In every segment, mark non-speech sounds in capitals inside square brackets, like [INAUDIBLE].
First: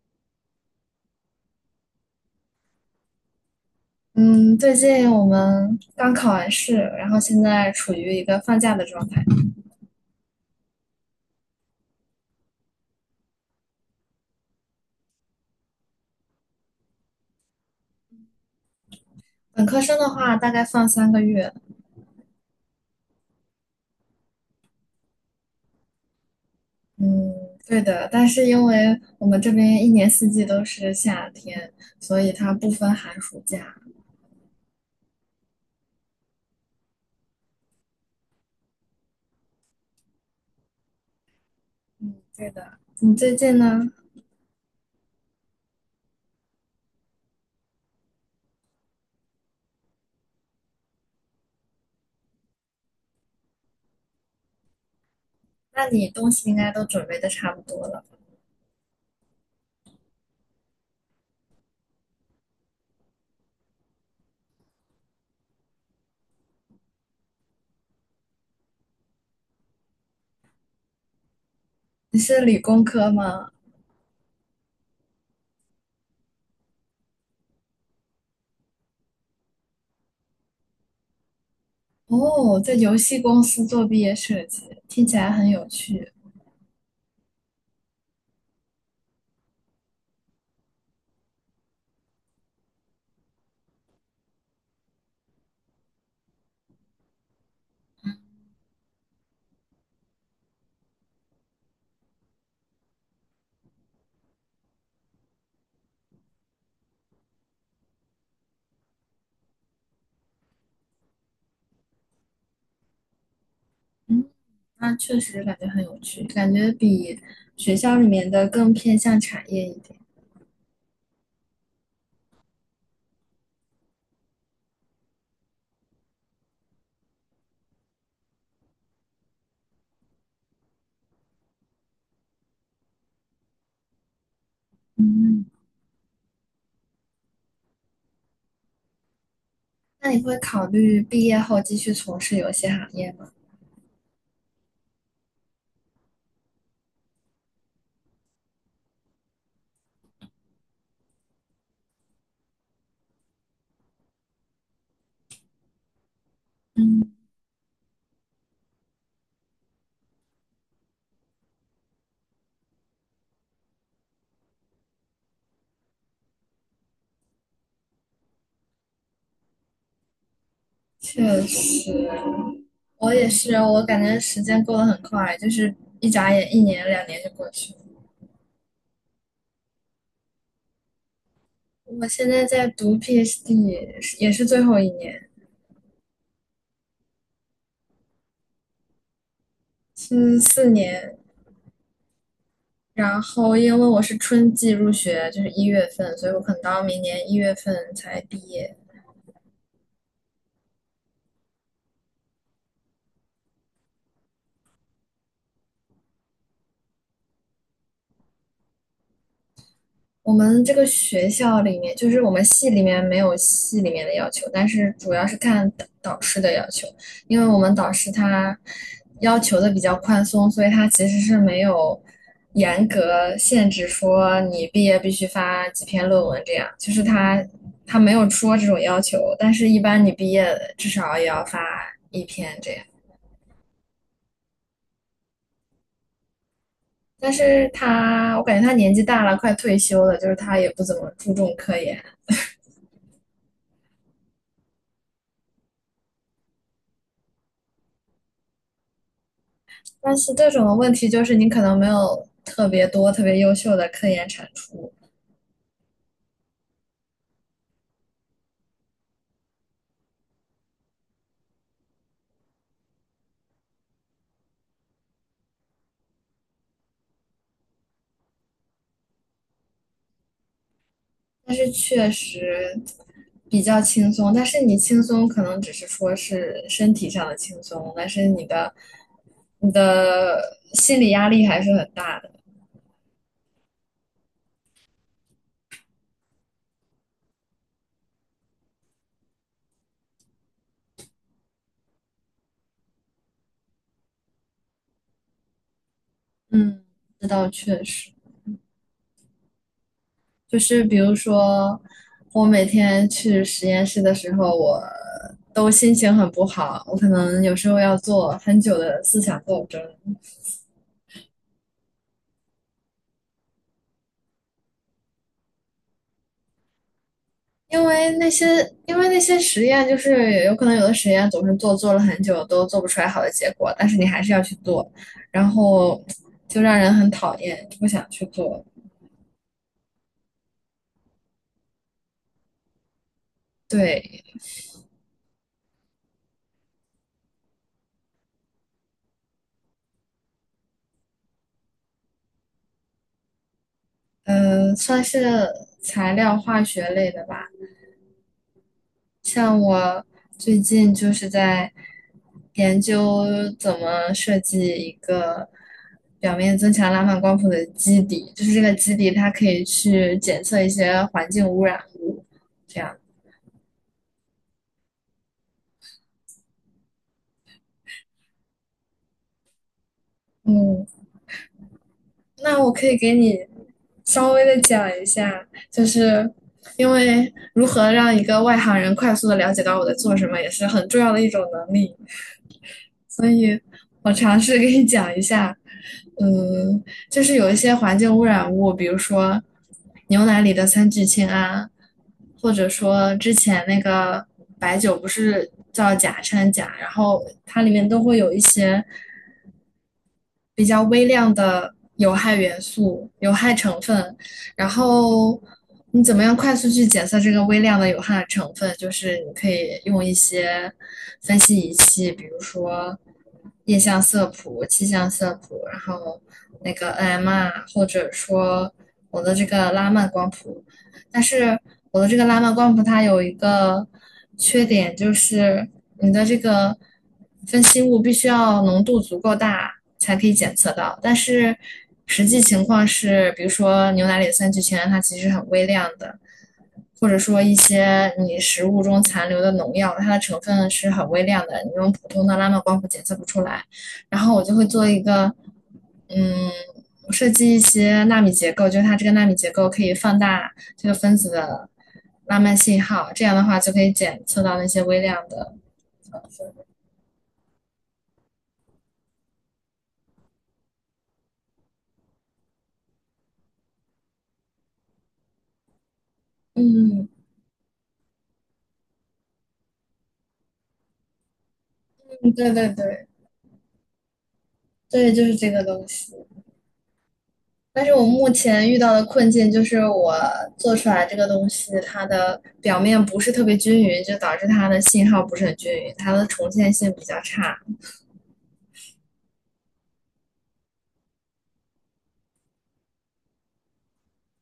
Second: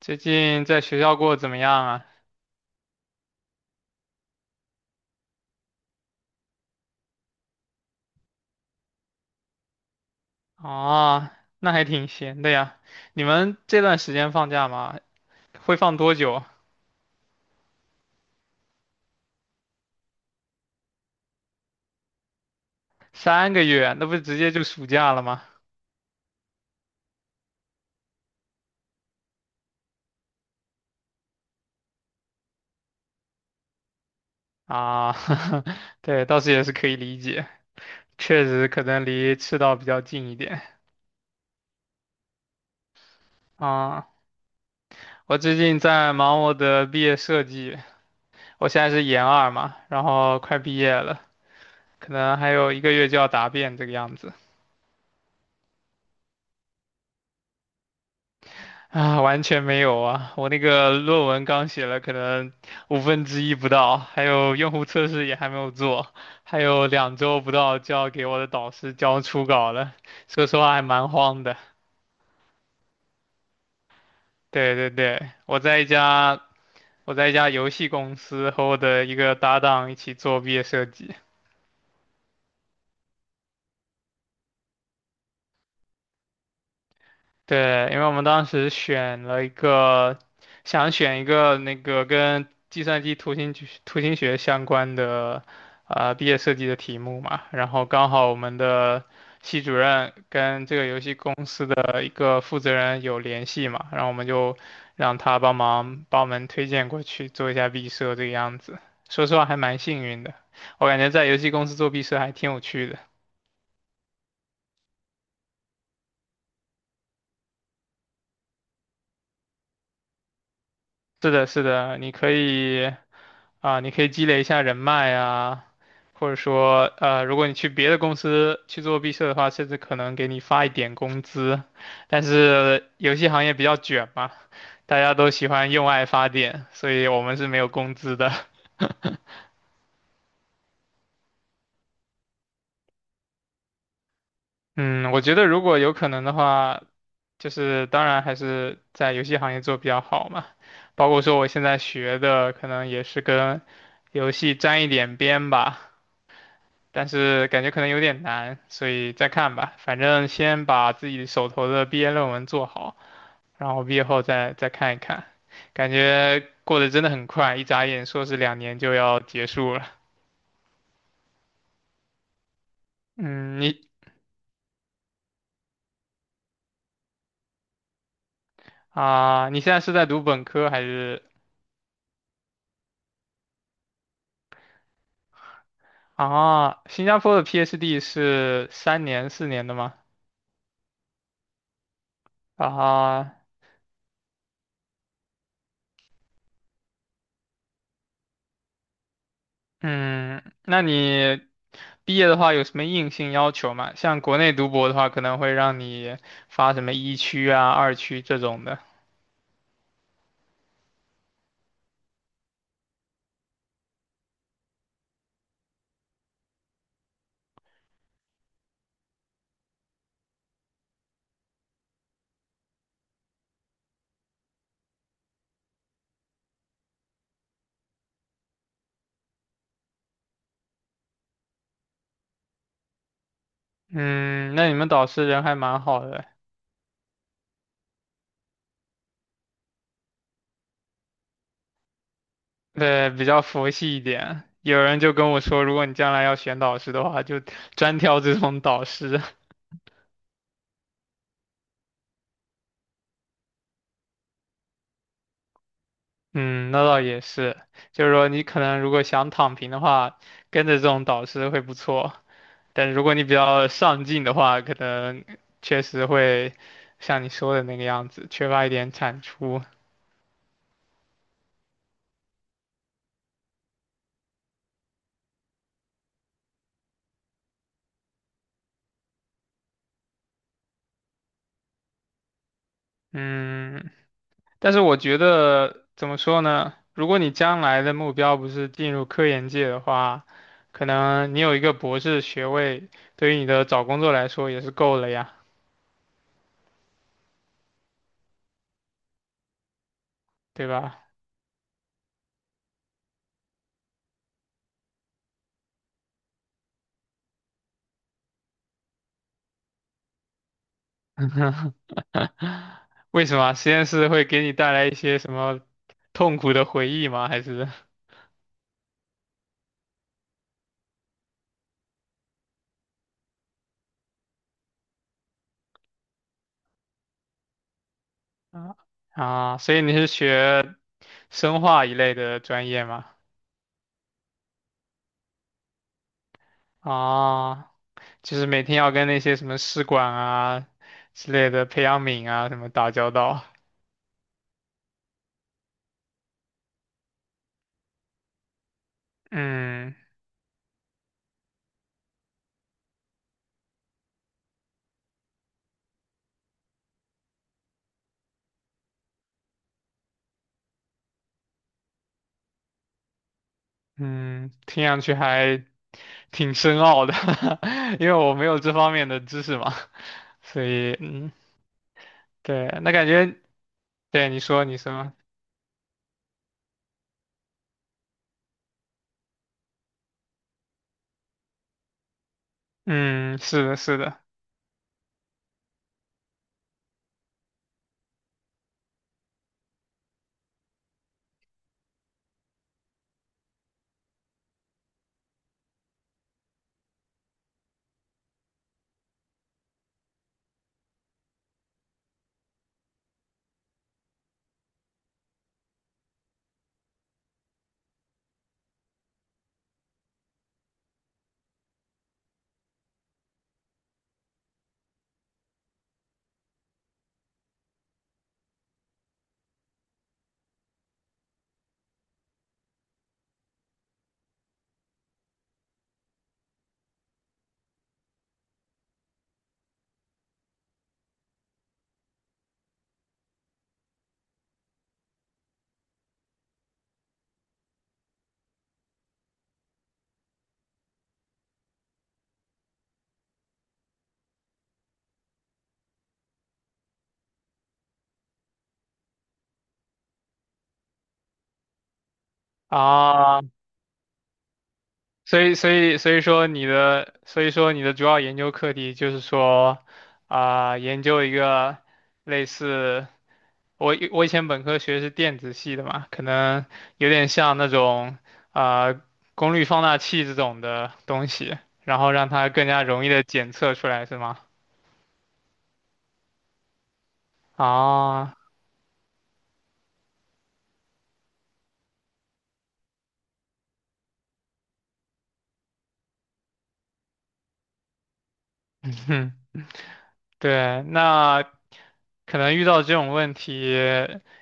最近在学校过得怎么样啊？嗯，最近我们刚考完试，然后现在处于一个放假的状态。啊，那还挺闲的呀。你们这段时间放假吗？会放多久？本科生的话，大概放3个月。3个月，那不直接就暑假了吗？嗯，对的。但是因为我们这边一年四季都是夏天，所以它不分寒暑假。啊，[LAUGHS] 对，倒是也是可以理解，确实可能离赤道比较近一点嗯，对的。你最近呢？啊。我最近在忙我的毕业设计，我现在是研二嘛，然后快毕业了，可能还有1个月就要答辩这个样子。那你东西应该都准备的差不多了。啊，完全没有啊！我那个论文刚写了，可能五分之一不到，还有用户测试也还没有做，还有2周不到就要给我的导师交初稿了。说实话还蛮慌的。你是理工科吗？对对对，我在一家游戏公司和我的一个搭档一起做毕业设计。哦，在游戏公司做毕业设计，听起来很有趣。对，因为我们当时选了一个，想选一个那个跟计算机图形学相关的毕业设计的题目嘛，然后刚好我们的系主任跟这个游戏公司的一个负责人有联系嘛，然后我们就让他帮忙帮我们推荐过去做一下毕设这个样子。说实话还蛮幸运的，我感觉在游戏公司做毕设还挺有趣的。嗯，那确实感觉很有趣，感觉比学校里面的更偏向产业一点。是的，是的，你可以。啊，你可以积累一下人脉啊，或者说，如果你去别的公司去做毕设的话，甚至可能给你发一点工资。但是游戏行业比较卷嘛，大家都嗯，喜欢用爱发电，所以我们是没有工资的。[LAUGHS] 那你会考虑毕业后继续从事游戏行业吗？嗯，我觉得如果有可能的话，就是当然还是在游戏行业做比较好嘛。包括说我现在学的，可能也是跟游戏沾一点边吧。但嗯，是感觉可能有点难，所以再看吧。反正先把自己手头的毕业论文做好，然后毕业后再看一看。感觉过得真的很快，一眨眼硕士2年就要结束了。确实，我也是，嗯，我你感觉时间过得很快，就是一眨眼一年两年就过去了。啊，你现在是在读本科还是我现在在读 PhD，也是最后一年，啊？新加坡的 PhD 是3年4年的吗？是4年。然啊，后因为我是春季入学，就是一月份，所以我可能到明年一月份才毕业。嗯，那你毕业的话有什么硬性要求吗？像国内读博的话，可能会让你发什么一区啊、二区这种的。我们这个学校里面，就是我们系里面没有系里面的要求，但是主要是看导师的要求，因为我们导师他要求的比较宽松，所以他其实是没有严格限制说你毕业必须发几篇论文这样，就是他没有说这种要求，但是一般你毕业至少也要发一篇这样。嗯，那你们导师人还蛮好的，但是他，我感觉他年纪大了，快退休了，就是他也不怎么注重科研。对，比较佛系一点。有人就跟我说，如果你将来要选导师的话，就专挑这种导师。[LAUGHS] 但是这种问题就是你可能没有特别多、特别优秀的科研产出，嗯，那倒也是，就是说你可能如果想躺平的话，跟着这种导师会不错。但是如果你比较上进的话，可能确实会像你说的那个样子，缺乏一点产出。但是确实比较轻松。但是你轻松可能只是说是身体上的轻松，但是你的心理压力还是很大的。嗯，但是我觉得怎么说呢？如果你将来的目标不是进入科研界的话，可能你有一个博士学位，对于你的找工作来说也是够了呀，嗯，这倒确实，就对是比吧？如说我每天去实验室的时候，我都心情很不好，我可能有时候要做很久的思想斗争。为什么实验室会给你带来一些什么痛苦的回忆吗？还是因为那些，因为那些实验，就是有可能有的实验总是做了很久都做不出来好的结果，但是你还是要去做，然后就让人很讨厌，就不想去做。啊啊？所以你是学生化一类的专业吗？对，啊，就是每天要跟那些什么试管啊之类的培养皿啊什么打交道。算是材料化学类的吧。像嗯我最近就是在研究怎么设计一个表面增强拉曼光谱的基底，就是这个基底它可以去检测一些环境污染物，这样。嗯，听上去还挺深奥的。[LAUGHS] 因为我没有这方面的知识嘛，所嗯，以嗯，那对，我可那以感给觉你对稍你微的说你讲什一么，下，就是因为如何让一个外行人快速的了解到我在做什么，也是很重要的一种能力。所嗯，以是的，是我的尝试给你讲一下，嗯，就是有一些环境污染物，比如说牛奶里的三聚氰胺，或者说之前那个白酒不是叫甲掺钾，然后它里面都会有一些比较微量的有害元素、有害成分，然后你怎么样快速去检测这个微量的有害成分？就是你可以用一些分析仪器，比如说液相色谱、气象色谱，然后那个 NMR，或者说我的这个拉曼光谱，但是我的这个拉曼光谱它有一个缺点，就是你的这个分析物必须要浓度足够大才可以检测到。但是实际情况是，比如说牛奶里的三聚氰胺，它其实很微量的，或者说一些你食物中残留的农药，它的成分是很微量的，你用普通的拉曼光谱检测不出来。然后我就会做一个，嗯，我设计一些纳米结构，就是它这个纳米结构可以放大这个分子的拉曼信号，这样啊，的话就可以检测到那些微量所的。以所以说你的主要研究课题就是说啊，研究一个类似。我以前本科学的是电子系的嘛，可能嗯有点像那种啊、呃功率放大器这种的东西，然后让嗯，它对更对加容对易的检测出来，是吗？对，就是这个东西。但是我目啊，前遇到的困境就是我做出来这个东西，它的表面不是特别均匀，就导致它的信号不是很均匀，它的重现性比较差。[LAUGHS] 哼，对，那可能遇到这种问题，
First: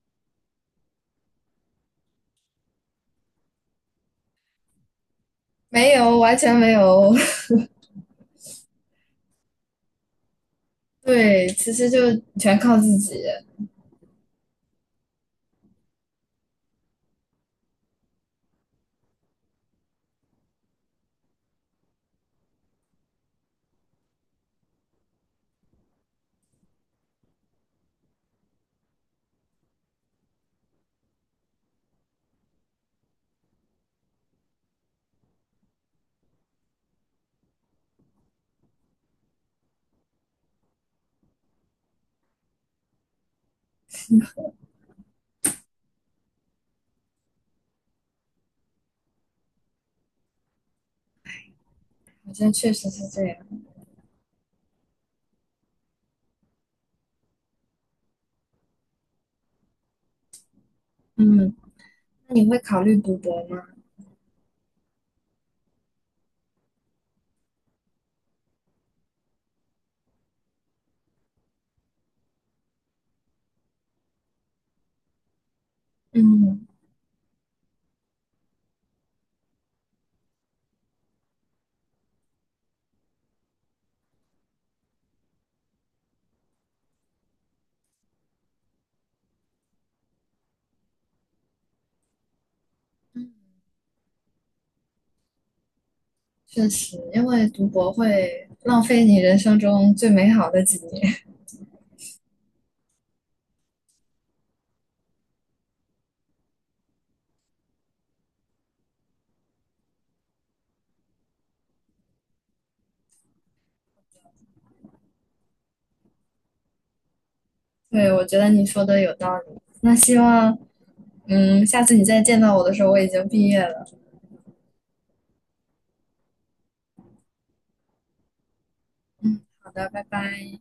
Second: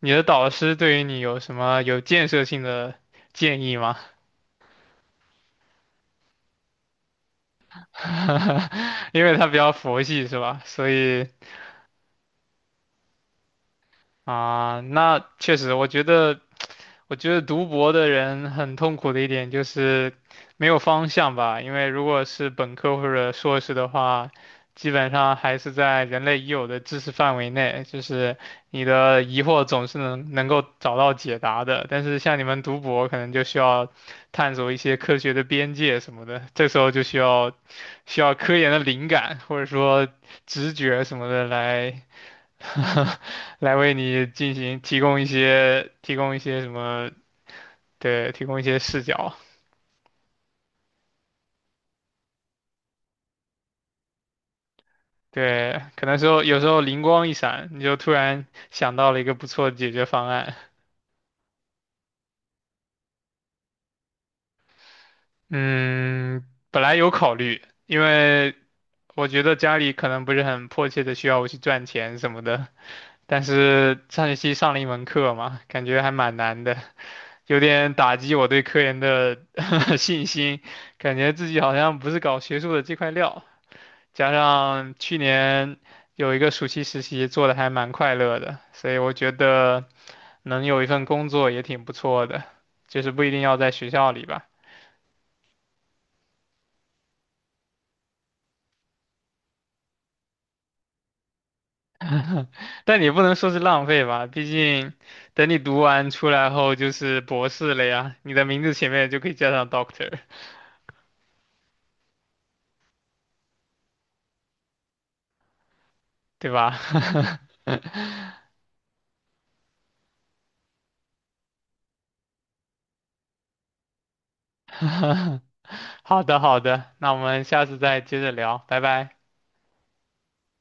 你的导师对于你有什么有建设性的建议吗？没有，完全没有。[LAUGHS] 因为他比较佛系，是吧？所 [LAUGHS] 以对，其实就全靠自己，啊、那确实，我觉得。我觉得读博的人很痛苦的一点就是没有方向吧，因为如果是本科或者硕士的话，基本上还是在人类已有的知识范围内，就是你的疑惑总是能够找到解答的。但是像你们读博，可能就需要探索一些科学的边界什么的，这时候就需要科研的灵感或者说直觉什么的来 [LAUGHS] 来为你进行提供一些什么。对，提供一些视角。好像确实是这样。对，可能时候有时候灵光一闪，你就突然想到了一个不错的解决方案。嗯，那你会考虑读博吗？嗯，本来有考虑，因为我觉得家里可能不是很迫切的需要我去赚钱什么的。但是上学期上了一门课嘛，感觉还蛮难嗯，的，有点打击我对科研的 [LAUGHS] 信心，感觉自己好像不是搞学术的这块料。加上去年有一个暑期实习做的还蛮快乐的，所以我觉得能有一份工作也挺不错的，就是不一定要在学校里吧。确实，因为读博会浪费你人生中最美好的几年。但你不能说是浪费吧，毕竟等你读完出来后就是博士了呀，你的名字前面就可以加上 Doctor，对吧？[LAUGHS] 对，我觉得你说的有道理。那希望，嗯，下次你再见到我的时候，我已经毕业了。好的，好的，那我们下次再接着聊，拜拜。嗯，好的，拜拜。